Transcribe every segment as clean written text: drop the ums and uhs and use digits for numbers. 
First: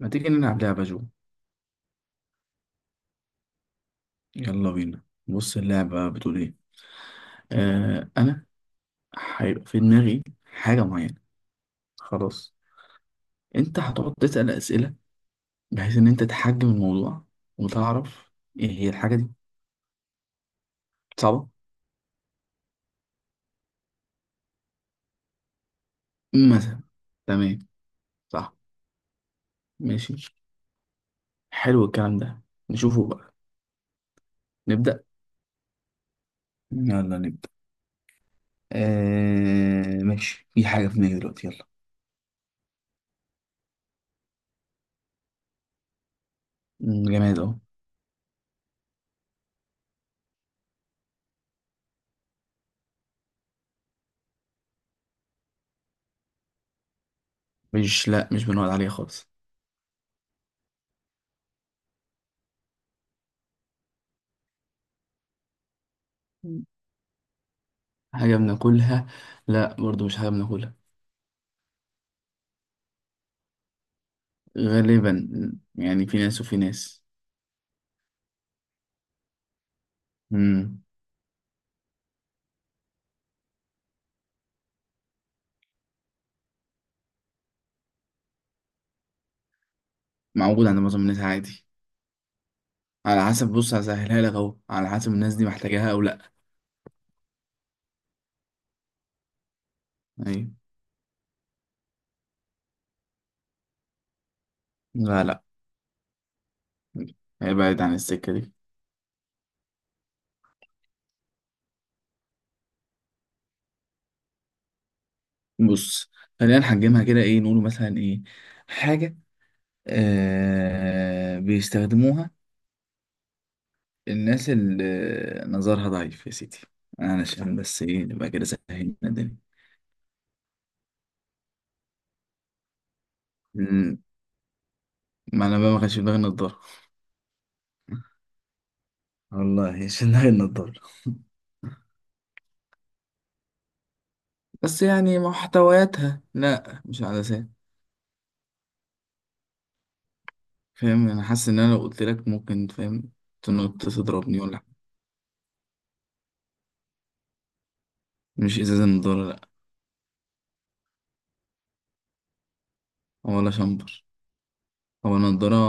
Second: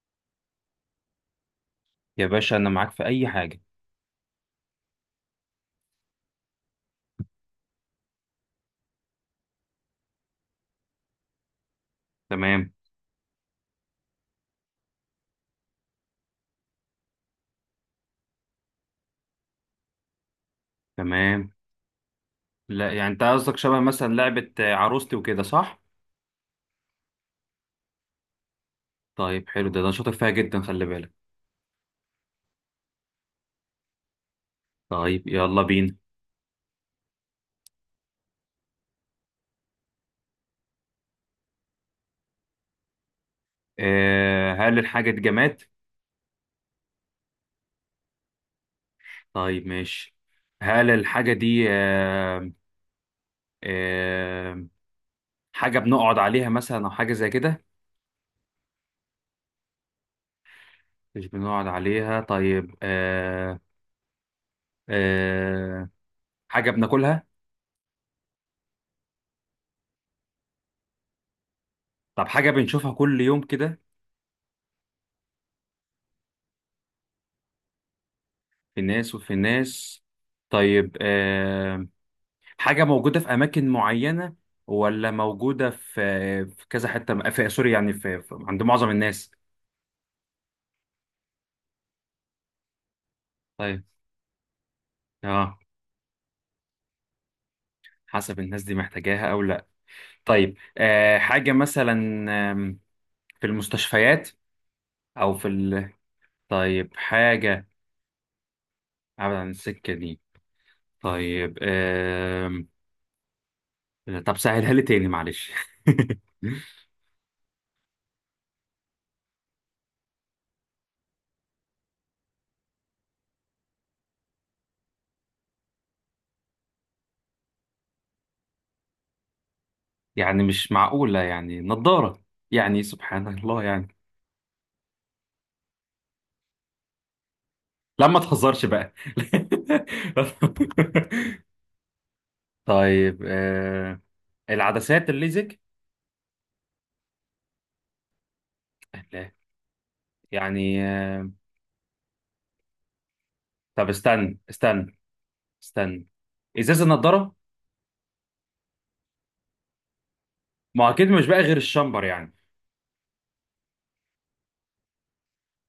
ما تيجي نلعب لعبة جو. يا باشا انا معاك في اي حاجه. يلا بينا. بص اللعبة بتقول ايه. انا هيبقى في دماغي حاجة معينة. خلاص. تمام. انت هتقعد تسأل اسئلة بحيث ان انت تحجم الموضوع وتعرف ايه هي الحاجة دي. صعبة. تمام. لا يعني انت قصدك شبه مثلا لعبه عروستي وكده، صح؟ مثلا. تمام. صح. طيب حلو، ده أنا شاطر ماشي. فيها جدا، خلي بالك. حلو الكلام ده، نشوفه بقى. نبدأ. طيب يلا بينا. يلا نبدأ. ماشي، في حاجة في دماغي دلوقتي، يلا. آه، هل الحاجه دي جماد؟ جماد اهو. طيب ماشي. هل الحاجه دي آه حاجه بنقعد عليها مثلا او حاجه زي كده؟ مش، لا مش بنقعد عليها خالص. مش بنقعد عليها، طيب. آه حاجه بناكلها؟ حاجة بناكلها؟ لا برضو مش حاجة بناكلها. طب حاجه بنشوفها كل يوم كده؟ غالبا، يعني في ناس وفي ناس. في ناس وفي ناس. امم طيب آه، حاجة موجودة في أماكن معينة ولا موجودة في كذا حتة؟ في سوري يعني، عند معظم الناس. موجود عند معظم الناس عادي. على حسب، بص طيب هسهلها لك اهو، على حسب الناس دي اه، محتاجاها او لا. حسب الناس دي محتاجاها أو لا. ايوه. طيب آه، حاجة مثلا آم، في المستشفيات لا أو لا، في ال...؟ طيب هي حاجة بعيد عن السكة دي. أبعد عن السكة دي. طيب طب سهلها لي تاني معلش. بص، خلينا نحجمها كده، ايه نقول مثلا ايه. حاجة بيستخدموها الناس اللي نظرها ضعيف يا سيدي، علشان بس ايه نبقى كده سهلنا الدنيا. يعني مش معقولة يعني نضارة؟ يعني سبحان الله يعني. مم، ما انا بقى ما كانش في دماغي النضارة. لا ما تهزرش بقى. والله مش في دماغي النضارة. طيب آه، بس العدسات، يعني الليزك؟ محتوياتها، لا مش عدسات. لا يعني فاهم، انا آه. حاسس ان انا لو قلت لك، ممكن فاهم تنط طب استنى تضربني ولا حاجة. استنى استنى، ازاز النضاره؟ مش ازازة نضارة، لا. ما هو اكيد مش بقى غير الشامبر يعني. ولا شامبر، هو نضارة.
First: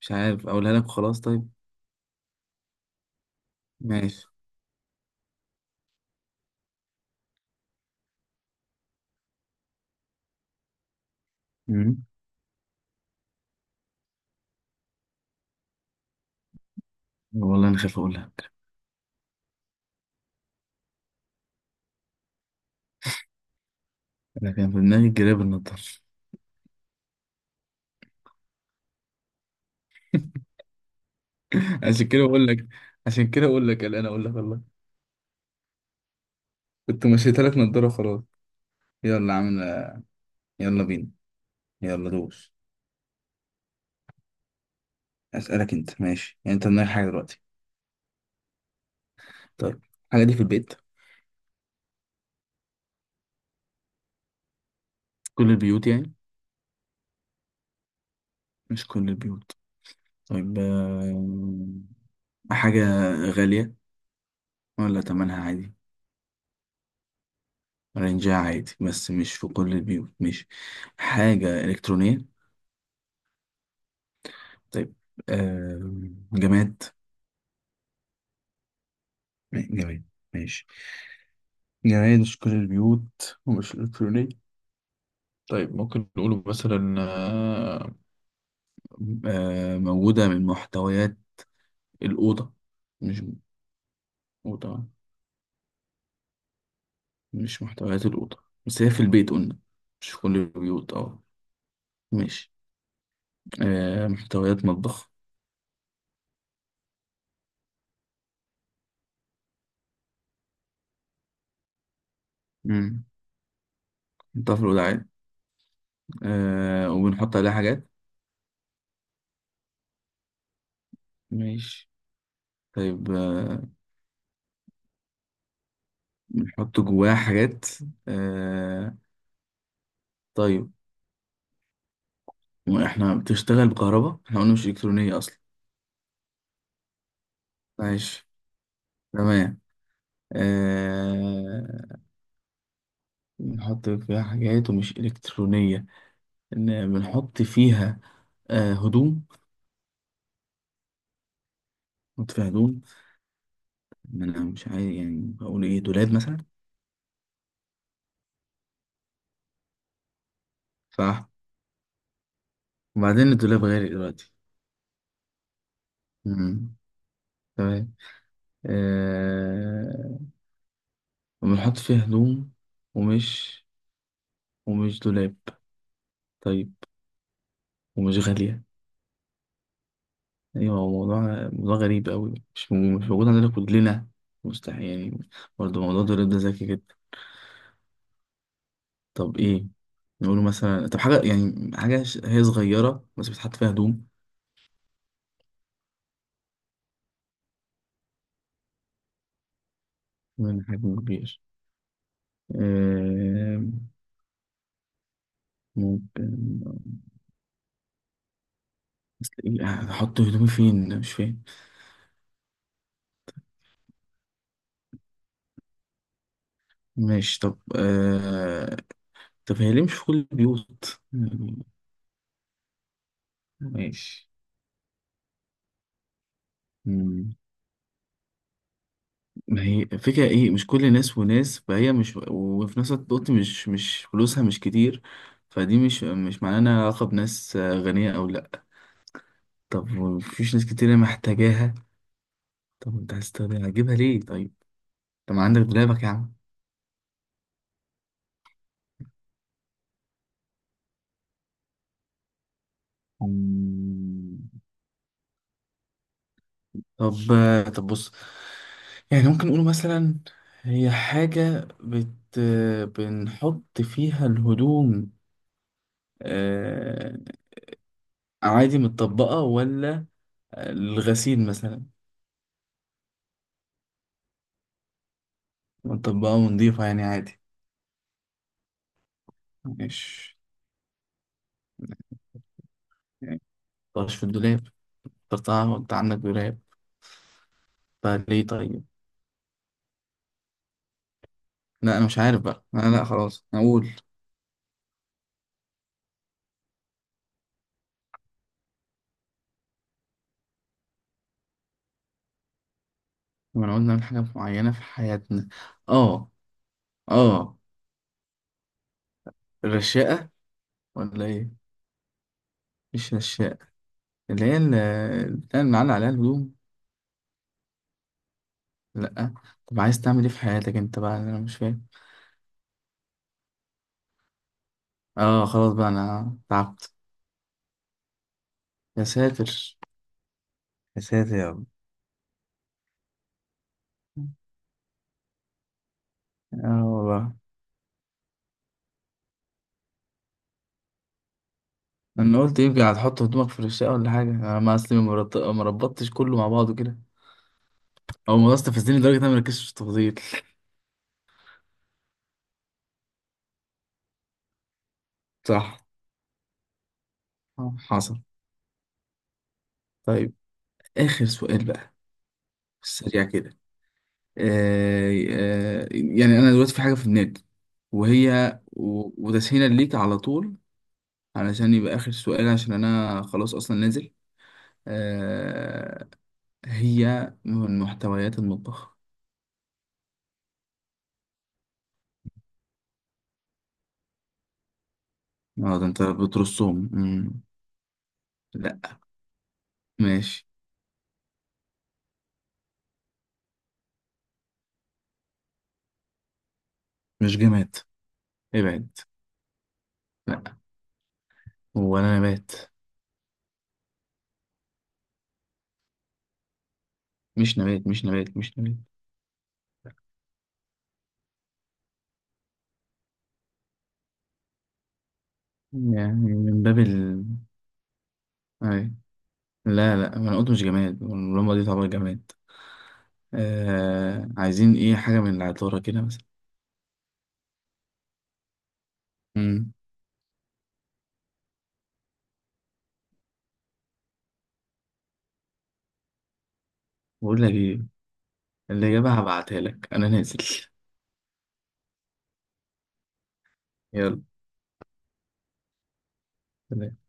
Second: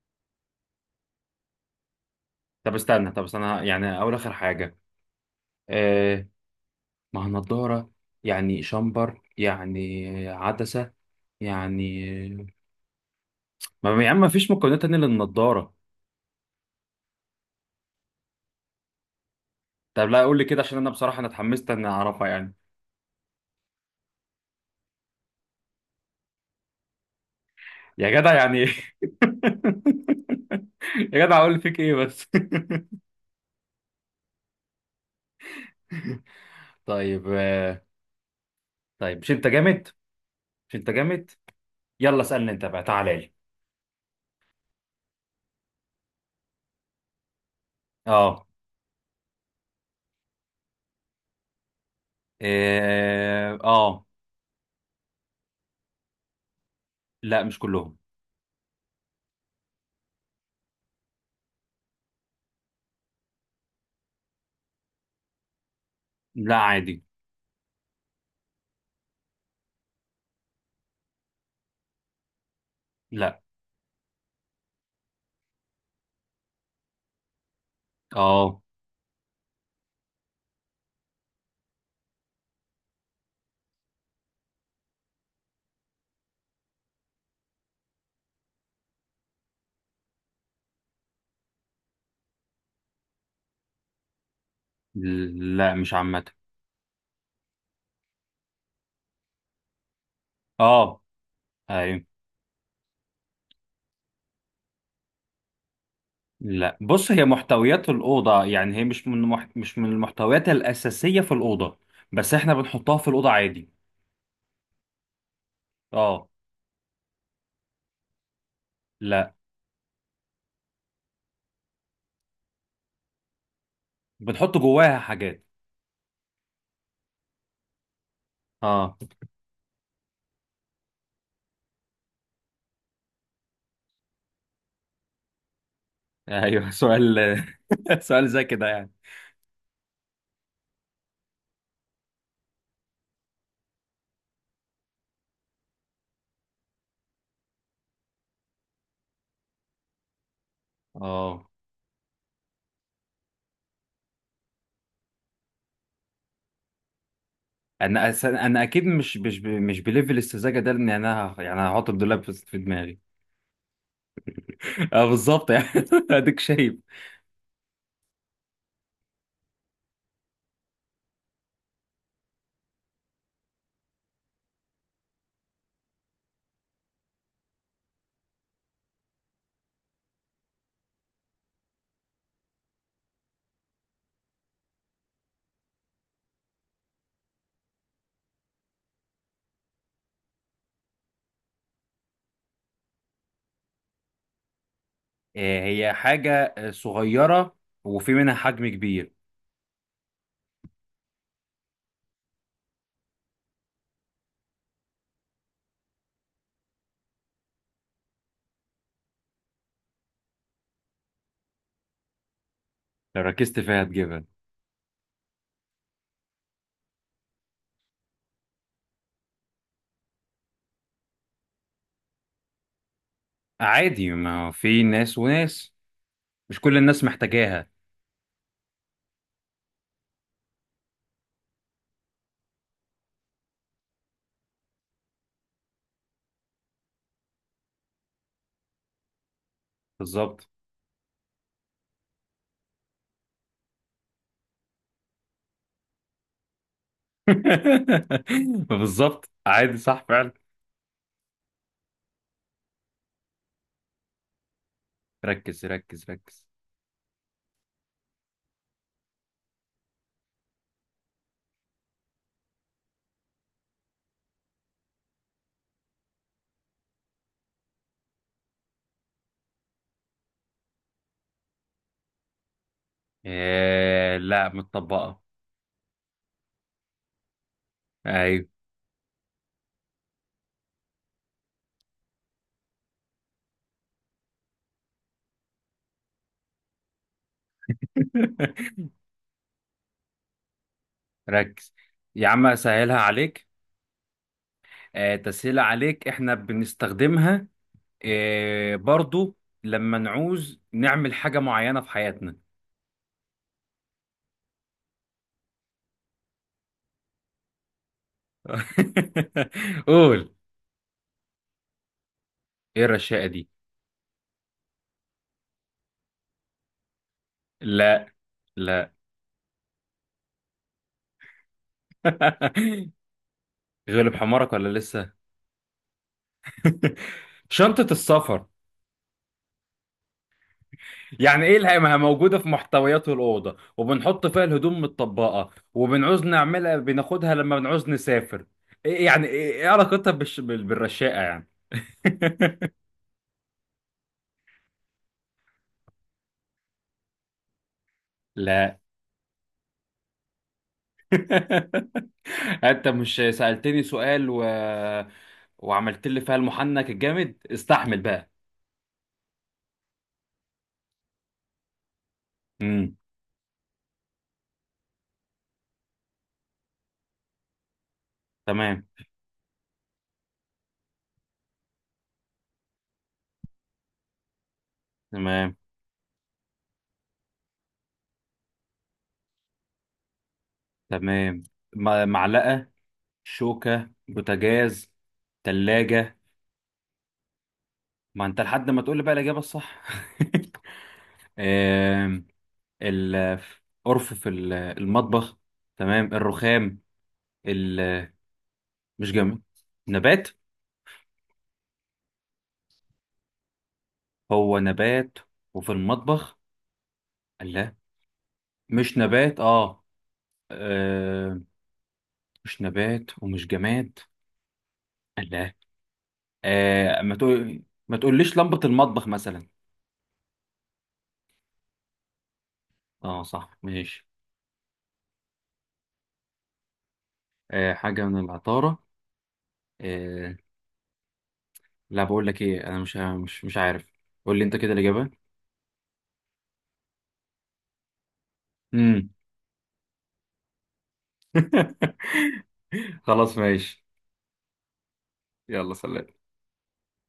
مش عارف اقولها لك، خلاص طيب. طب استنى يعني اول ماشي. اخر حاجه. آه، ما هو نضاره يعني، شامبر يعني عدسه مم. يعني. ما يا عم، ما فيش مكونات تانية للنضاره؟ والله انا خايف اقول لك. طب لا قول لي كده، عشان انا بصراحه انا اتحمست ان اعرفها يعني. انا كان في دماغي جراب النضارة. يا جدع يعني إيه؟ يا جدع، اقول فيك ايه عشان بس. كده بقول لك، عشان كده بقول لك قلقان اقول لك والله. كنت طيب مشيتها لك آه، نضارة خلاص. طيب مش يلا انت عامل، جامد؟ مش يلا انت بينا. جامد؟ يلا يلا اسألني دوس. انت بقى، تعالى لي. اسالك انت ماشي، يعني انت دماغك حاجة دلوقتي؟ اه. طيب، الحاجة دي في البيت؟ إيه، اه. كل البيوت يعني؟ لا مش كلهم. مش كل البيوت. طيب حاجة غالية ولا تمنها عادي؟ لا عادي. رينجها عادي بس مش في كل البيوت، مش حاجة إلكترونية؟ لا. طيب آه، جماد؟ اه. جماد، ماشي. جماد، مش كل البيوت، ومش إلكترونية. طيب ممكن نقوله مثلا موجودة من محتويات الأوضة؟ مش أوضة؟ لا مش عامة. مش محتويات الأوضة؟ بس هي في البيت قلنا، مش في كل البيوت، اه. اه. ايوه. ماشي محتويات مطبخ؟ لا بص، هي محتويات الأوضة يعني، هي مش من مش من المحتويات الأساسية في الأوضة، بس احنا بنحطها مم. في الأوضة عادي. نحطها في الوعاء؟ اه. وبنحط عليها حاجات؟ لا، ماشي. طيب بنحط جواها حاجات. بنحط جواها حاجات. اه. آه، طيب احنا بتشتغل بكهرباء؟ احنا قلنا مش إلكترونية أصلا. ايوه. سؤال؟ ماشي. سؤال زي كده يعني. تمام. آه، بنحط فيها حاجات ومش إلكترونية. إن بنحط فيها هدوم؟ اه. نحط فيها هدوم. ما أنا مش عارف يعني، بقول إيه دولاب مثلا. انا انا اكيد مش مش بليفل السذاجه ده، لان صح، انا يعني هحط الدولاب في دماغي. وبعدين الدولاب غالي دلوقتي. اه بالظبط يعني، اديك شايف. مم. تمام. آه، وبنحط فيها هدوم ومش، ومش دولاب. طيب، ومش غالية. أيوة، هو موضوع غريب أوي، مش مش موجود عندنا كلنا، مستحيل يعني. برضه موضوع الدولاب ده ذكي جدا. طب إيه نقوله مثلا؟ طب حاجة يعني، حاجة هي صغيرة بس بتحط فيها هدوم؟ آه، هي حاجه آه، صغيره، وفي منها حجم كبير. من حجم كبير؟ آه، ممكن. بس إيه، هحط هدومي فين مش فاهم. لو ركزت فيها هتجيبها. ماشي. طب هي ليه مش في كل البيوت يعني؟ عادي، ماشي. ما هو في ناس وناس. مش كل الناس مم. محتاجاها. ما هي فكرة ايه، مش كل ناس وناس فهي مش، وفي نفس الوقت قلت مش، فلوسها مش كتير. فدي مش معناها انها علاقة بناس غنية او لا. طب، بالظبط. ومفيش ناس كتير محتاجاها. طب انت هتستخدمها هتجيبها ليه طيب؟ طب ما عندك دولابك يا عم. بالظبط، عادي، صح فعلا. مم. ركز. طب طب بص، يعني ممكن نقول مثلا هي حاجة بنحط فيها الهدوم آه، عادي متطبقة؟ ولا الغسيل مثلا؟ آه لا، متطبقه. ونطبقها ونضيفها يعني عادي؟ ايوه. مش يعني طش في الدولاب، اخترتها وانت عندك دولاب، فليه طيب؟ ركز. لا انا مش يا عارف عم بقى، لا اسهلها لا، عليك، خلاص اقول. آه، تسهيلة عليك، احنا بنستخدمها آه، برضو لما نعوز نعمل حاجة معينة في حياتنا. لما نقول نعمل حاجة معينة في حياتنا. اه. اه. الرشاقة قول. ولا ايه؟ ايه مش الرشاقة دي؟ رشاقة، اللي هي البتاع اللي معلق عليها الهدوم. لا. لا. لا. طب عايز تعمل ايه في حياتك انت بقى، انا مش فاهم. غلب حمارك ولا لسه؟ اه خلاص بقى انا تعبت. شنطة السفر. يا ساتر، يا ساتر يعني يا ايه رب. اللي ما هي موجودة في محتويات الأوضة، وبنحط فيها الهدوم متطبقة، وبنعوز نعملها اه والله. بناخدها لما بنعوز نسافر؟ إيه يعني، ايه إيه علاقتها بالرشاقة يعني؟ انا قلت يمكن هتحطه في دماغك في الشقه ولا حاجه، انا ما اصلي ما ربطتش كله مع بعضه كده، او الموضوع لا. استفزني لدرجه ان انا ما ركزتش في التفاصيل. انت مش سألتني سؤال و... صح. وعملت لي فيها المحنك الجامد، استحمل حصل. بقى. طيب، اخر سؤال بقى، امم. سريع كده. يعني انا دلوقتي في حاجه في دماغي، تمام. وتسهيلا ليك على طول، علشان يبقى اخر سؤال، عشان انا خلاص اصلا نازل. تمام. آه، هي من محتويات المطبخ. تمام. معلقة، شوكة، بوتاجاز، اه ده انت تلاجة. بترصهم. مم. ما انت لحد ما تقول لا. لي بقى الإجابة الصح. ماشي. آم، القرف في المطبخ، تمام، الرخام، مش جماد، ال...، ابعد. مش جامد، نبات. لا، هو انا نبات؟ هو نبات؟ وفي المطبخ؟ مش لا نبات، مش نبات، مش نبات. مش نبات. اه مش نبات ومش جماد. لا. يعني من باب آه ما تقول، ما تقوليش لمبة أي. المطبخ مثلا؟ لا لا، ما انا قلت مش جماد، واللمبة دي تعتبر جماد. اه صح ماشي. آه... عايزين ايه، حاجة من العطارة كده مثلا؟ آه حاجة من العطارة. امم آه لا، بقول لك ايه، انا مش مش عارف. قول لي انت كده الإجابة. بقول لك ايه، اللي امم. جابها هبعتها لك، انا نازل. خلاص ماشي. يلا يلا سلام. سلام.